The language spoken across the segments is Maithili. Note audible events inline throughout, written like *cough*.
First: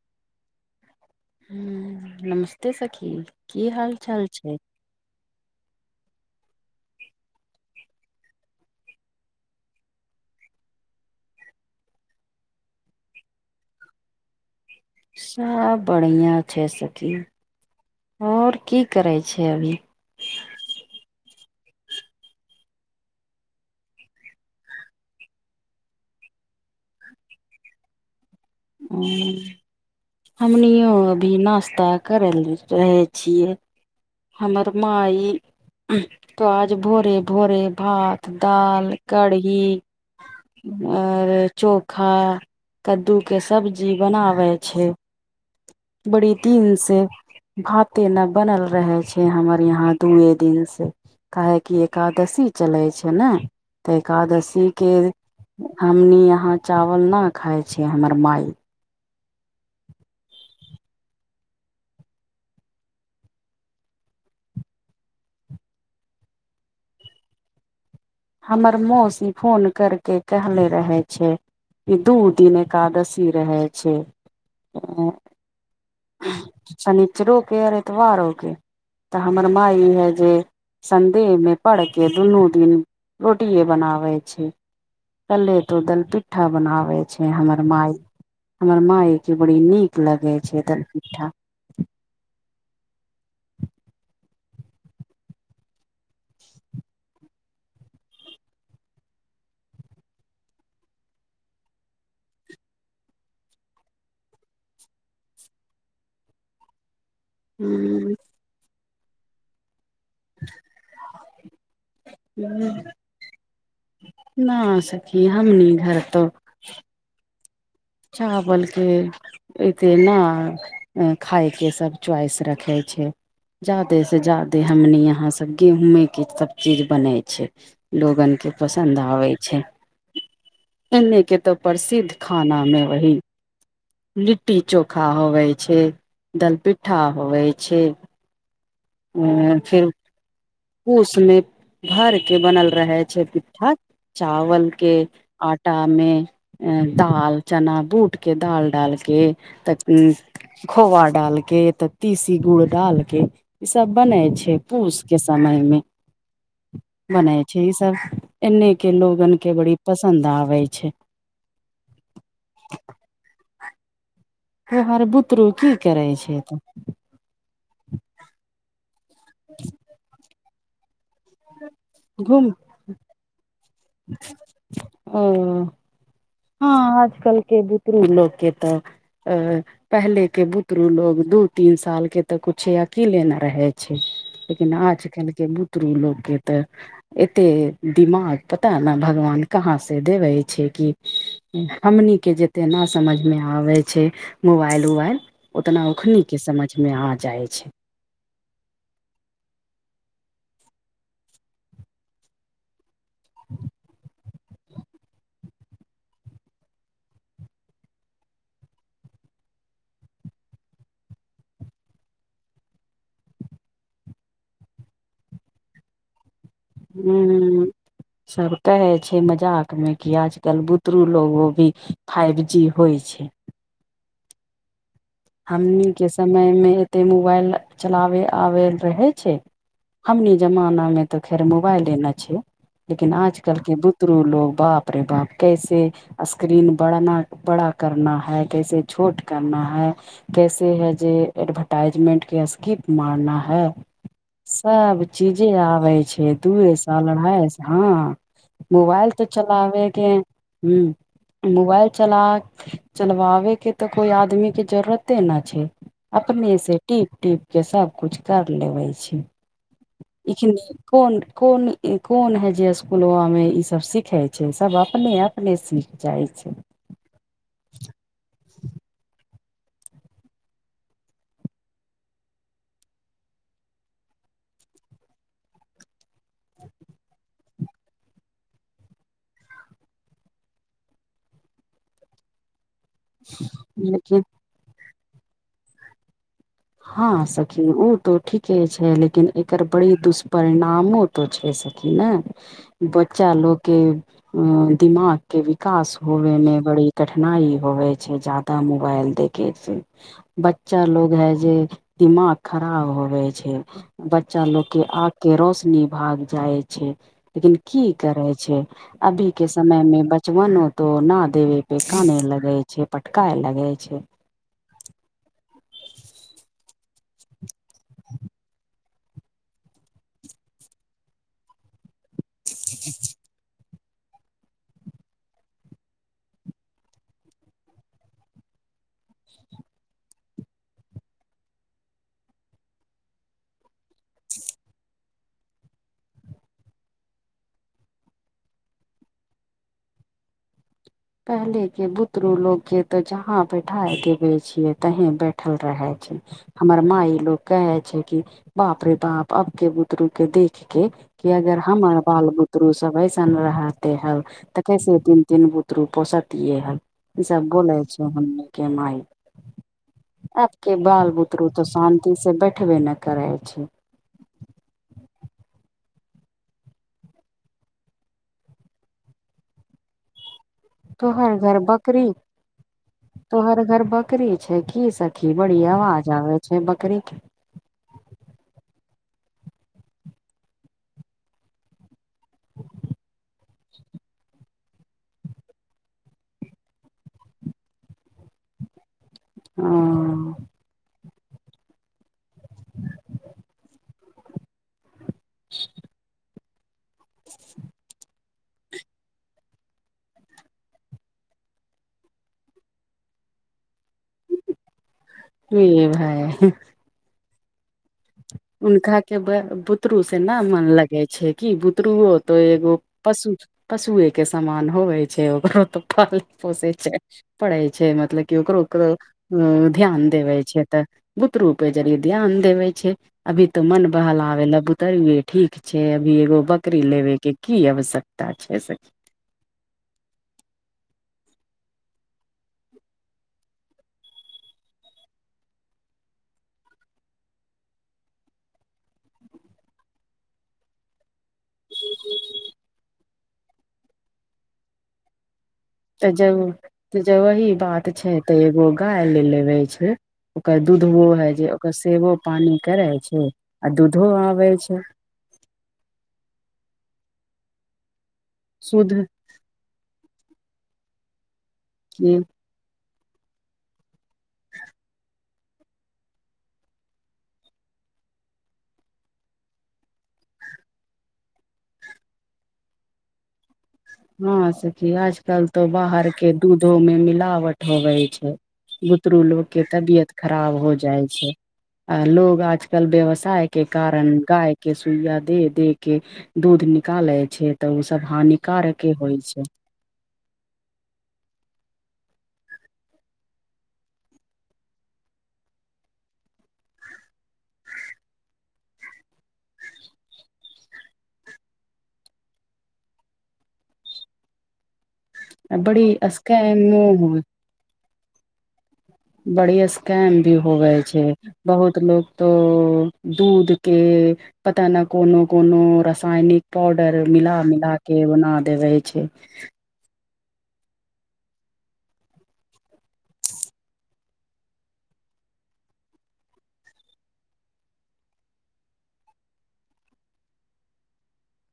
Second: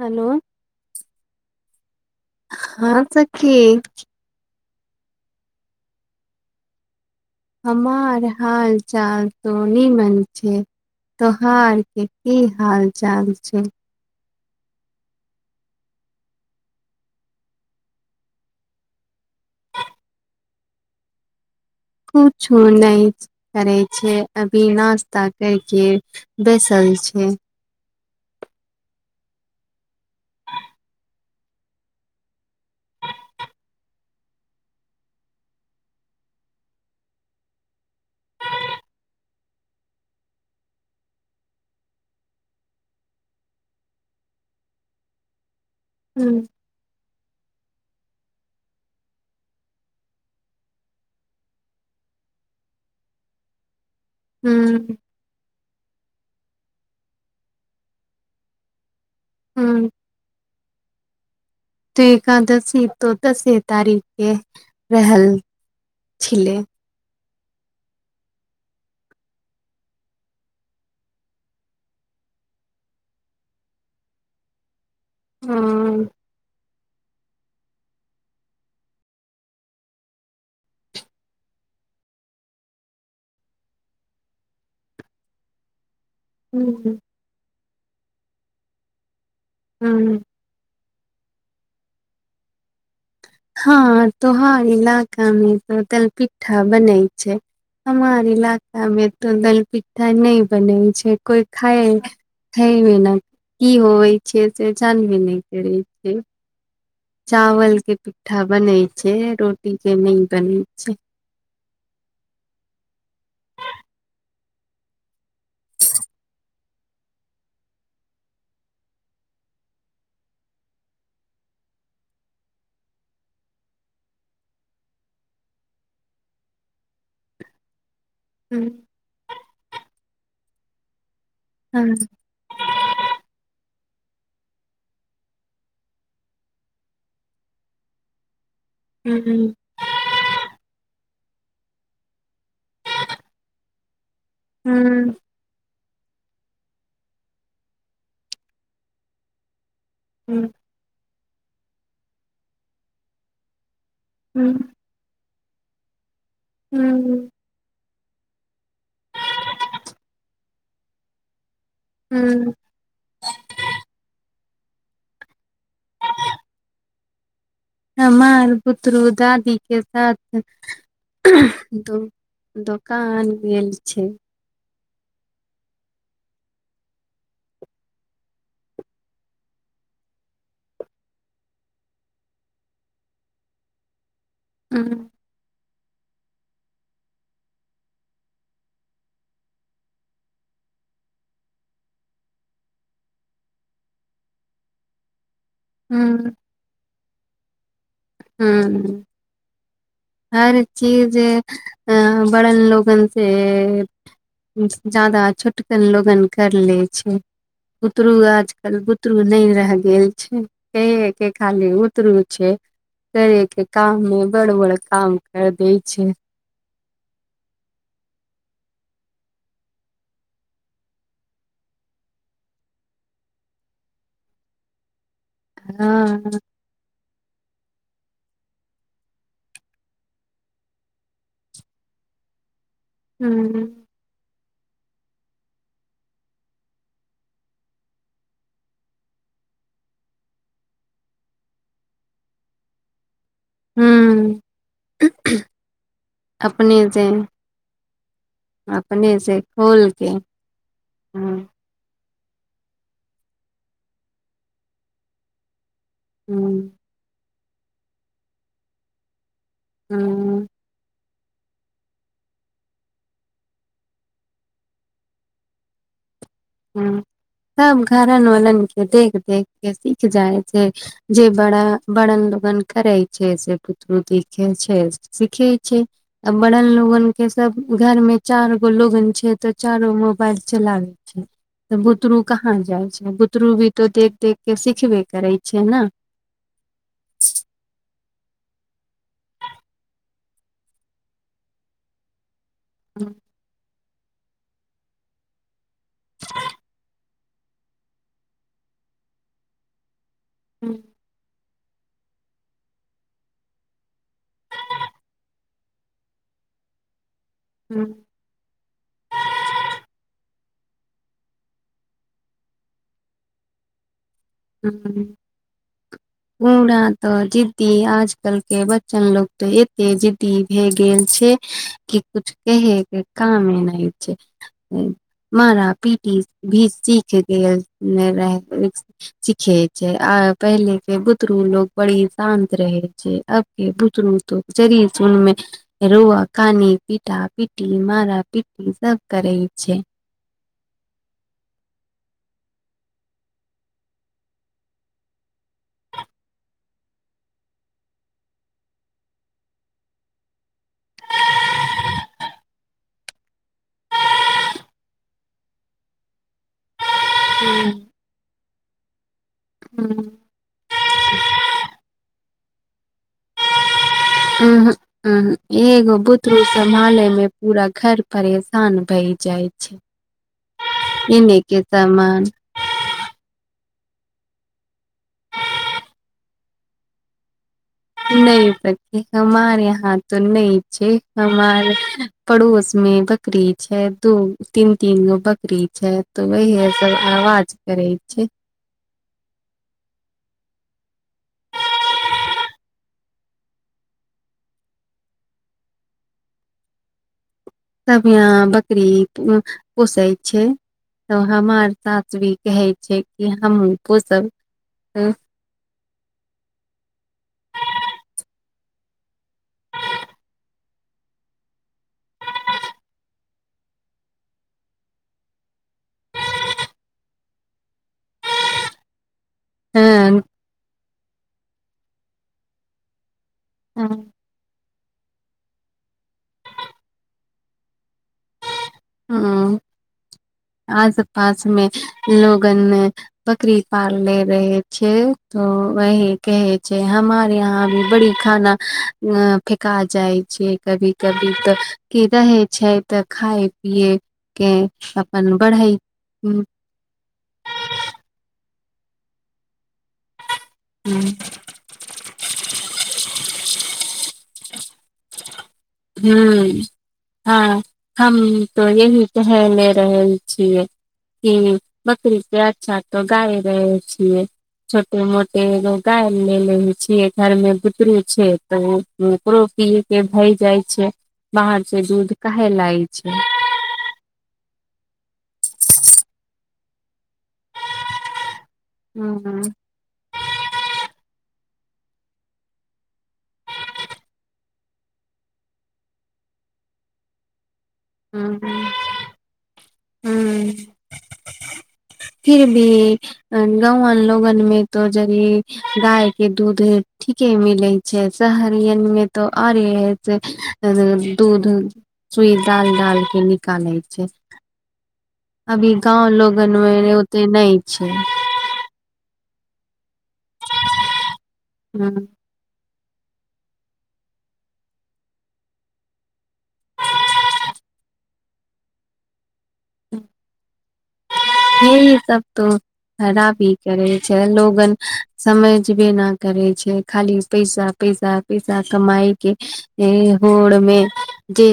हेलो नमस्ते सखी की हाल चाल छै हमर हाल चाल तो नीमन छय त्योहार के की हाल चाल छै सब बढ़िया छै सखी आओर की करै छै अभी कुछो नय अछि करै छियइ अभी नाश्ता करिके बैसल छियै हँ हमनियो अभी नाश्ता करै ल‌ए रहै छियै हमर माई तऽ आज भोरे भोरे भात दाल कढ़ी और चोखा कद्दू के सब्जी बनावे छै *inaudible* बड़ी दिन से भाते न बनल रहय छय हमर यहाँ दूए दिन से काहेकि एकादशी चलै छै ने एकादशी के ह हमनी यहाँ चावल न खाय छी हमर माई हँ तऽ एकादशी तो दसे तारीख के रहल छलै हमर मौसी फोन करके कहले रहै छय दू दिन एकादशी रहै छै हँ शनिचरो के आर एतवारो के तऽ हमर माय ई है जे संदेह मे पर के दुनू दिन रोटिये बनाबै छै कल्हे तो दलपि परठा बनाबै छै हमर माई हमर माई केँ बड़ी नीक ह लगे छै तनि ठा हाॅं तोहार इलाका मे त तलपिठ्ठा बनै छै हमार इलाका मे त दलपिट्ठा नहि बनै छै कोइ खाय खयबे ना की होवे छैै से जानबे नहि करे छियै चावल के पिठा बनै छै रोटी के नै बनै छै ना सखी हमनी घर तो चावल के एते ने अ खायके सभ च्वाइस रखै छै जादे से जादे हमनी यहां सब गेहूंमे के सब चीज बनै छै लोगन के हम्म, पसन्द आबे छै एने के तऽ हाँ, प्रसिद्ध खाना नहि वही लिट्टी चोखा होबै छै दलपिट्ठा होबै छै उ हम्म, फर *unintelligible* पूस मे भर के बनल रहे छै पिठा चावल के हम्म, आटा मे दाल चना बूट के दाल डालके त उ हूँ खोआ डाल के एतऽ तीसी गुड़ डाल के सब बने हम्म, छै पूस समय मे हू बनय छै इ सब एने के लोगन के बड़ी पसन्द आबै छै हूँ हे हर बुतरू की करै छै तऽ हमार बुतरू दादी के साथ दू तऽ घुम दू कान गेल छै ओ हँ आजकल के बुतरू लोक के तऽ अ पहिलेके बुतरू लोग दू तीन साल के तऽ कुछे अकिले नहि रहै छै लेकिन हम्म, आजकल के बुतरू लोक के त एतेक दिमाग पता नहि भगवान कहाँ से देबै छै कि हमनिके जेते ना समझमे आबै छै मोबाइल उबाइल ओतना ओखनी के समझ मे आ जाए छै हूँ हर चीजेऽ अ बड़न लोगन से जादा छोटकन लोगन कर ले छै बुतरू आजकल बुतरू नहि रेह गेल छै हूँ के खाली उतरू छै करे के काम मे उ बरबर काम कर दै छै हू सब कहै छै मजाक मे कि आजकल बुतरू लोग ओ भी फाइव जी होइ छै हमनीके हँ समयमे एतेक मोबाइल चलाबय आबैत रहै छै हमनी जमानामे त खैर मोबाइले ने छै लेकिन आजकल ह के बु तुम लोग बाप रे बाप कैसे स्क्रीन बढ़ना बड़ा करना है कैसे छोट करना है कैसे है जे एडवर्टाइजमेंट के स्किप मारना है ह सब चीजे आबै छै अपने दुए से साल मे हँ मोबाइल अपने त से चलाबे खोल के ह हूँ मोबाइल चला चलवाबे के त कोई आदमी के जरूरते न छै ह अपने से टीप टीप के सब कुछ कर लेवे छै हूँ इच्छुनी कौन कौन कौन हे जे स्कुलवा में ई सब सिखे छै सब अपने अपने सीख जाइ छै ह सब घरन वलन के देख देख के सीख जाइ छै जे बड़ बड़न लगन करै छै से पुत्रू देखि छै सिखे छै आ बड़न लोगन के सब घर मे चार गो लोगन छै त चारो मोबाइल चलाबै छय तऽ बुतरू कहाँ जाइ छय बुतरू भी तो देख लेकिन देख के सिखबे करै छै ने हँ सखी ओ तो ठीके छय लेकिन एकर बड़ी दुष्परिणामो तो छै स की ने बच्चा लोक के दिमाग के विकास होबे में बड़ी कठिनाई होवे छय जादा मोबाइल देखे से बच्चा लोग है जे दिमाग खराब होबे छय बच्चा लोग के आग के रोशनी भाग जाय छै लेकिन की करे छय अभी के समय मे बचवनो तऽ न देवे पे काने लगै छै पटकाए लगै छय हूँ पूरा ते जिद्दी आज कल के बच्चन लोग ते एते जिद्दी भे गेल छय कि कुछ कहेके कामे नइ छय मार पीटी भी सीख गेल न रहबै सिखे छय आ पहिले के बुतरू लोग बड़ी शान्त रहे छै अतनमे *unintelligible* रोआ कानी पीटा पीटी मरा पीटी सब करै छय पहले के बुतरू लोग के तो जहााँ बैठा देवे छिये तहीं बैठल रहे छय हमर माय लोग कहे छै कि बाप रे बाप अबके बुतरू के देख के कि अगर हम बाल बुतरु सबैसन रहते है तऽ कैसे तीन तीन बु पोसतिए ह ई सबब गोलै छ माय हूँ आब के बाल बुतरू त शान्ति से बैठबे ने करे छय अहूँ ह एगो बुतरू सम्हाले में पूरा घर परेशान भय जाइ छय तोहर कीने घर के बकरी सामान तोहर घर बकरी छय की सखी बड़ी अवाज आवै छै बकरी के न पति हमारे यहाँ तऽ न छै हमार पड़ोस में बकरी छय दू तीन तीन गो बकरी छै तो वही सब आवाज करै छय हँ *inaudible* *inaudible* सब यहाँ बकरी पोसै छय तऽ हमार सास भी कहइ छै कि हमो पोसब ह भाय हुनका के बुतरू से न मन लगै छै कि बुतरुओ तो एगो पशु पशुए के समामन होबै छै ओकरो त पाले पोशे छय पढ़ै छय मतलब कि ओकरो ओकरो ध्यान देवे छय तऽ बुत रूपे जरे ध्यान देवे छै अभी तऽ मन बहला आ नबूत तये ठीक छै अभी एगो बकरी लेबे के की आवश्यकता छय सखी हूँ आस पास मे लोगन में बकरी पाल ले रहे छय तो वही कहे छै हमारे यहाँ भी बड़ी खाना फेका जाइ छै कभी कभी तऽ क रहै छै तऽ खाय पिए के अपन बढ़ई त जब वही बात छै त एगो गाय ल लेबे छय ओकर दूधबो हँ होइ छै ओकर सेबो पानि करैत छै आ दूधो आबै छय ह हँ हम त शुद्ध यही कने रहल छियै कि सखी बकरी जैत चा तऽ गाय रहै छियै छोटे मोटे गायल लै ले छियै घरमे गुतरू छै त ओकरो पिये के भई जाय छै बाहर से दूध कहे लाय छै हँ सखी आजकल तो बाहर के दूधो में मिलावट होबै छै हूँ बुतरू लोग के तबियत खराब हो जाइ छै अ लोग आजकल व्यवसाय के कारण गाय के सुइया दे दे के दूध निकालै छै तऽ ओसब हूँ हानिकारके होइ छै हूँ फिर भी गौवन लोगन में तो जड़ी गाय के दूध ठीके मिलै छै शहरियन में मे त आओरे है से दूध सुई डाल डाल के निकालै छै अभी बड़ी गांव लोगन स्कैमो में ओते ने छै बढ़िया स्कैम भी होवे छै बहुत हँ, लोग तो दूध के पता नहि कोनो कोनो रासायनिक पाउडर मिला मिला के बना देबे छै *inaudible* हे ई सब तो खरापी करै छै लोगन समझबी नहि करै छै खाली पैसा पैसा पैसा कमाइ के होड़ मे जे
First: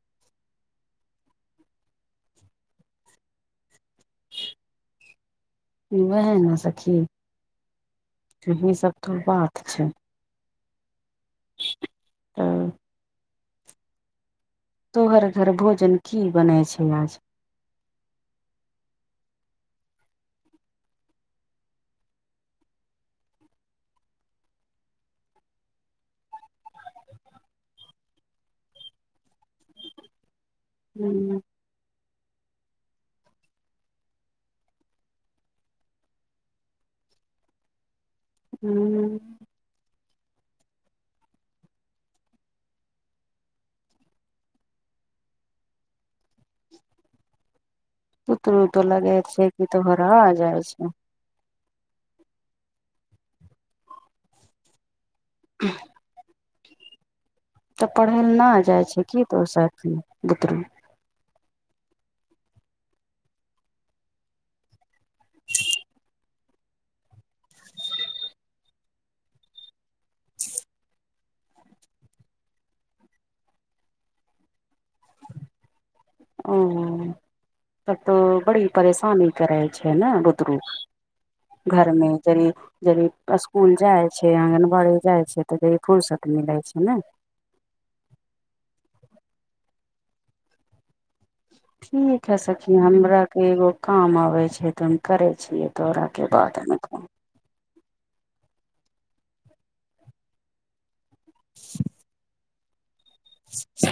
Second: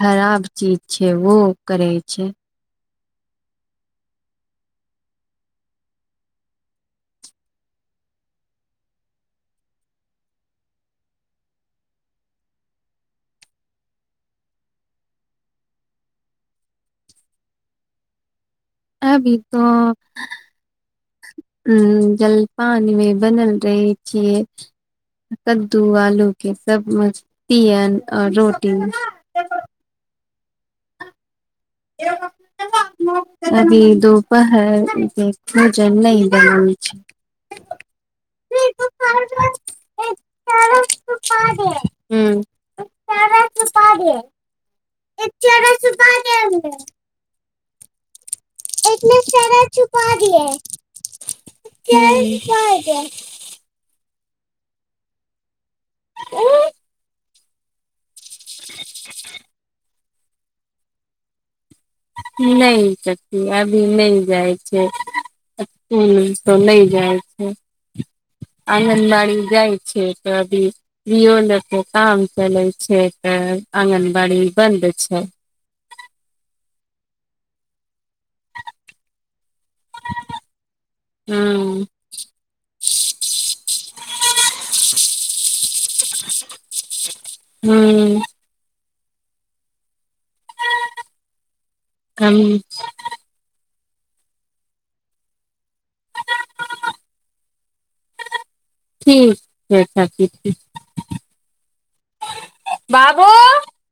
खराब चीज छै ओहो करे छै वएह ने सखी एही सब तो बात छै। हँ तोहर घर भोजन की बनै छै आज अभी तऽ ह जलपानमे बनल रहै छियै कद्दू आलू के सब मस्तियन आओर रोटी हू *inaudible* कभी दोपहर भोजन नहि बनाै छै ह हू *unintelligible* हूं *unintelligible* *unintelligible* पुतरू तो लगे छै कि तोहर आ जाइ छै *unintelligible* ह तऽ पढ़य लए नहि जाइ छै की दोहर साथमे बुतरू नहि चाची अभी नै जाइ छै। एतै त नए जाइ छै आँगनबाड़ी मे जाइ छै तऽ अभी भीओ लेके काम चलैत छै तऽ आङ्गनबाड़ी बन्द छै। ओ तब तऽ बड़ी परेशानी करै छै ने बुदरू। हूँ घरमे जरी चलीये जेदी स्कूल जाइ छै आँगनबाड़ी जाइ छै तऽ जे कनि फुरर्सत मिलै छै ने हू ठीक है हम सखी हमरा एगो काम आबै छै तऽ हम करै छियै दौड़ाके बाद हम काम ठीक छै छची ठ *inaudible* *inaudible* *unintelligible* बाबु ह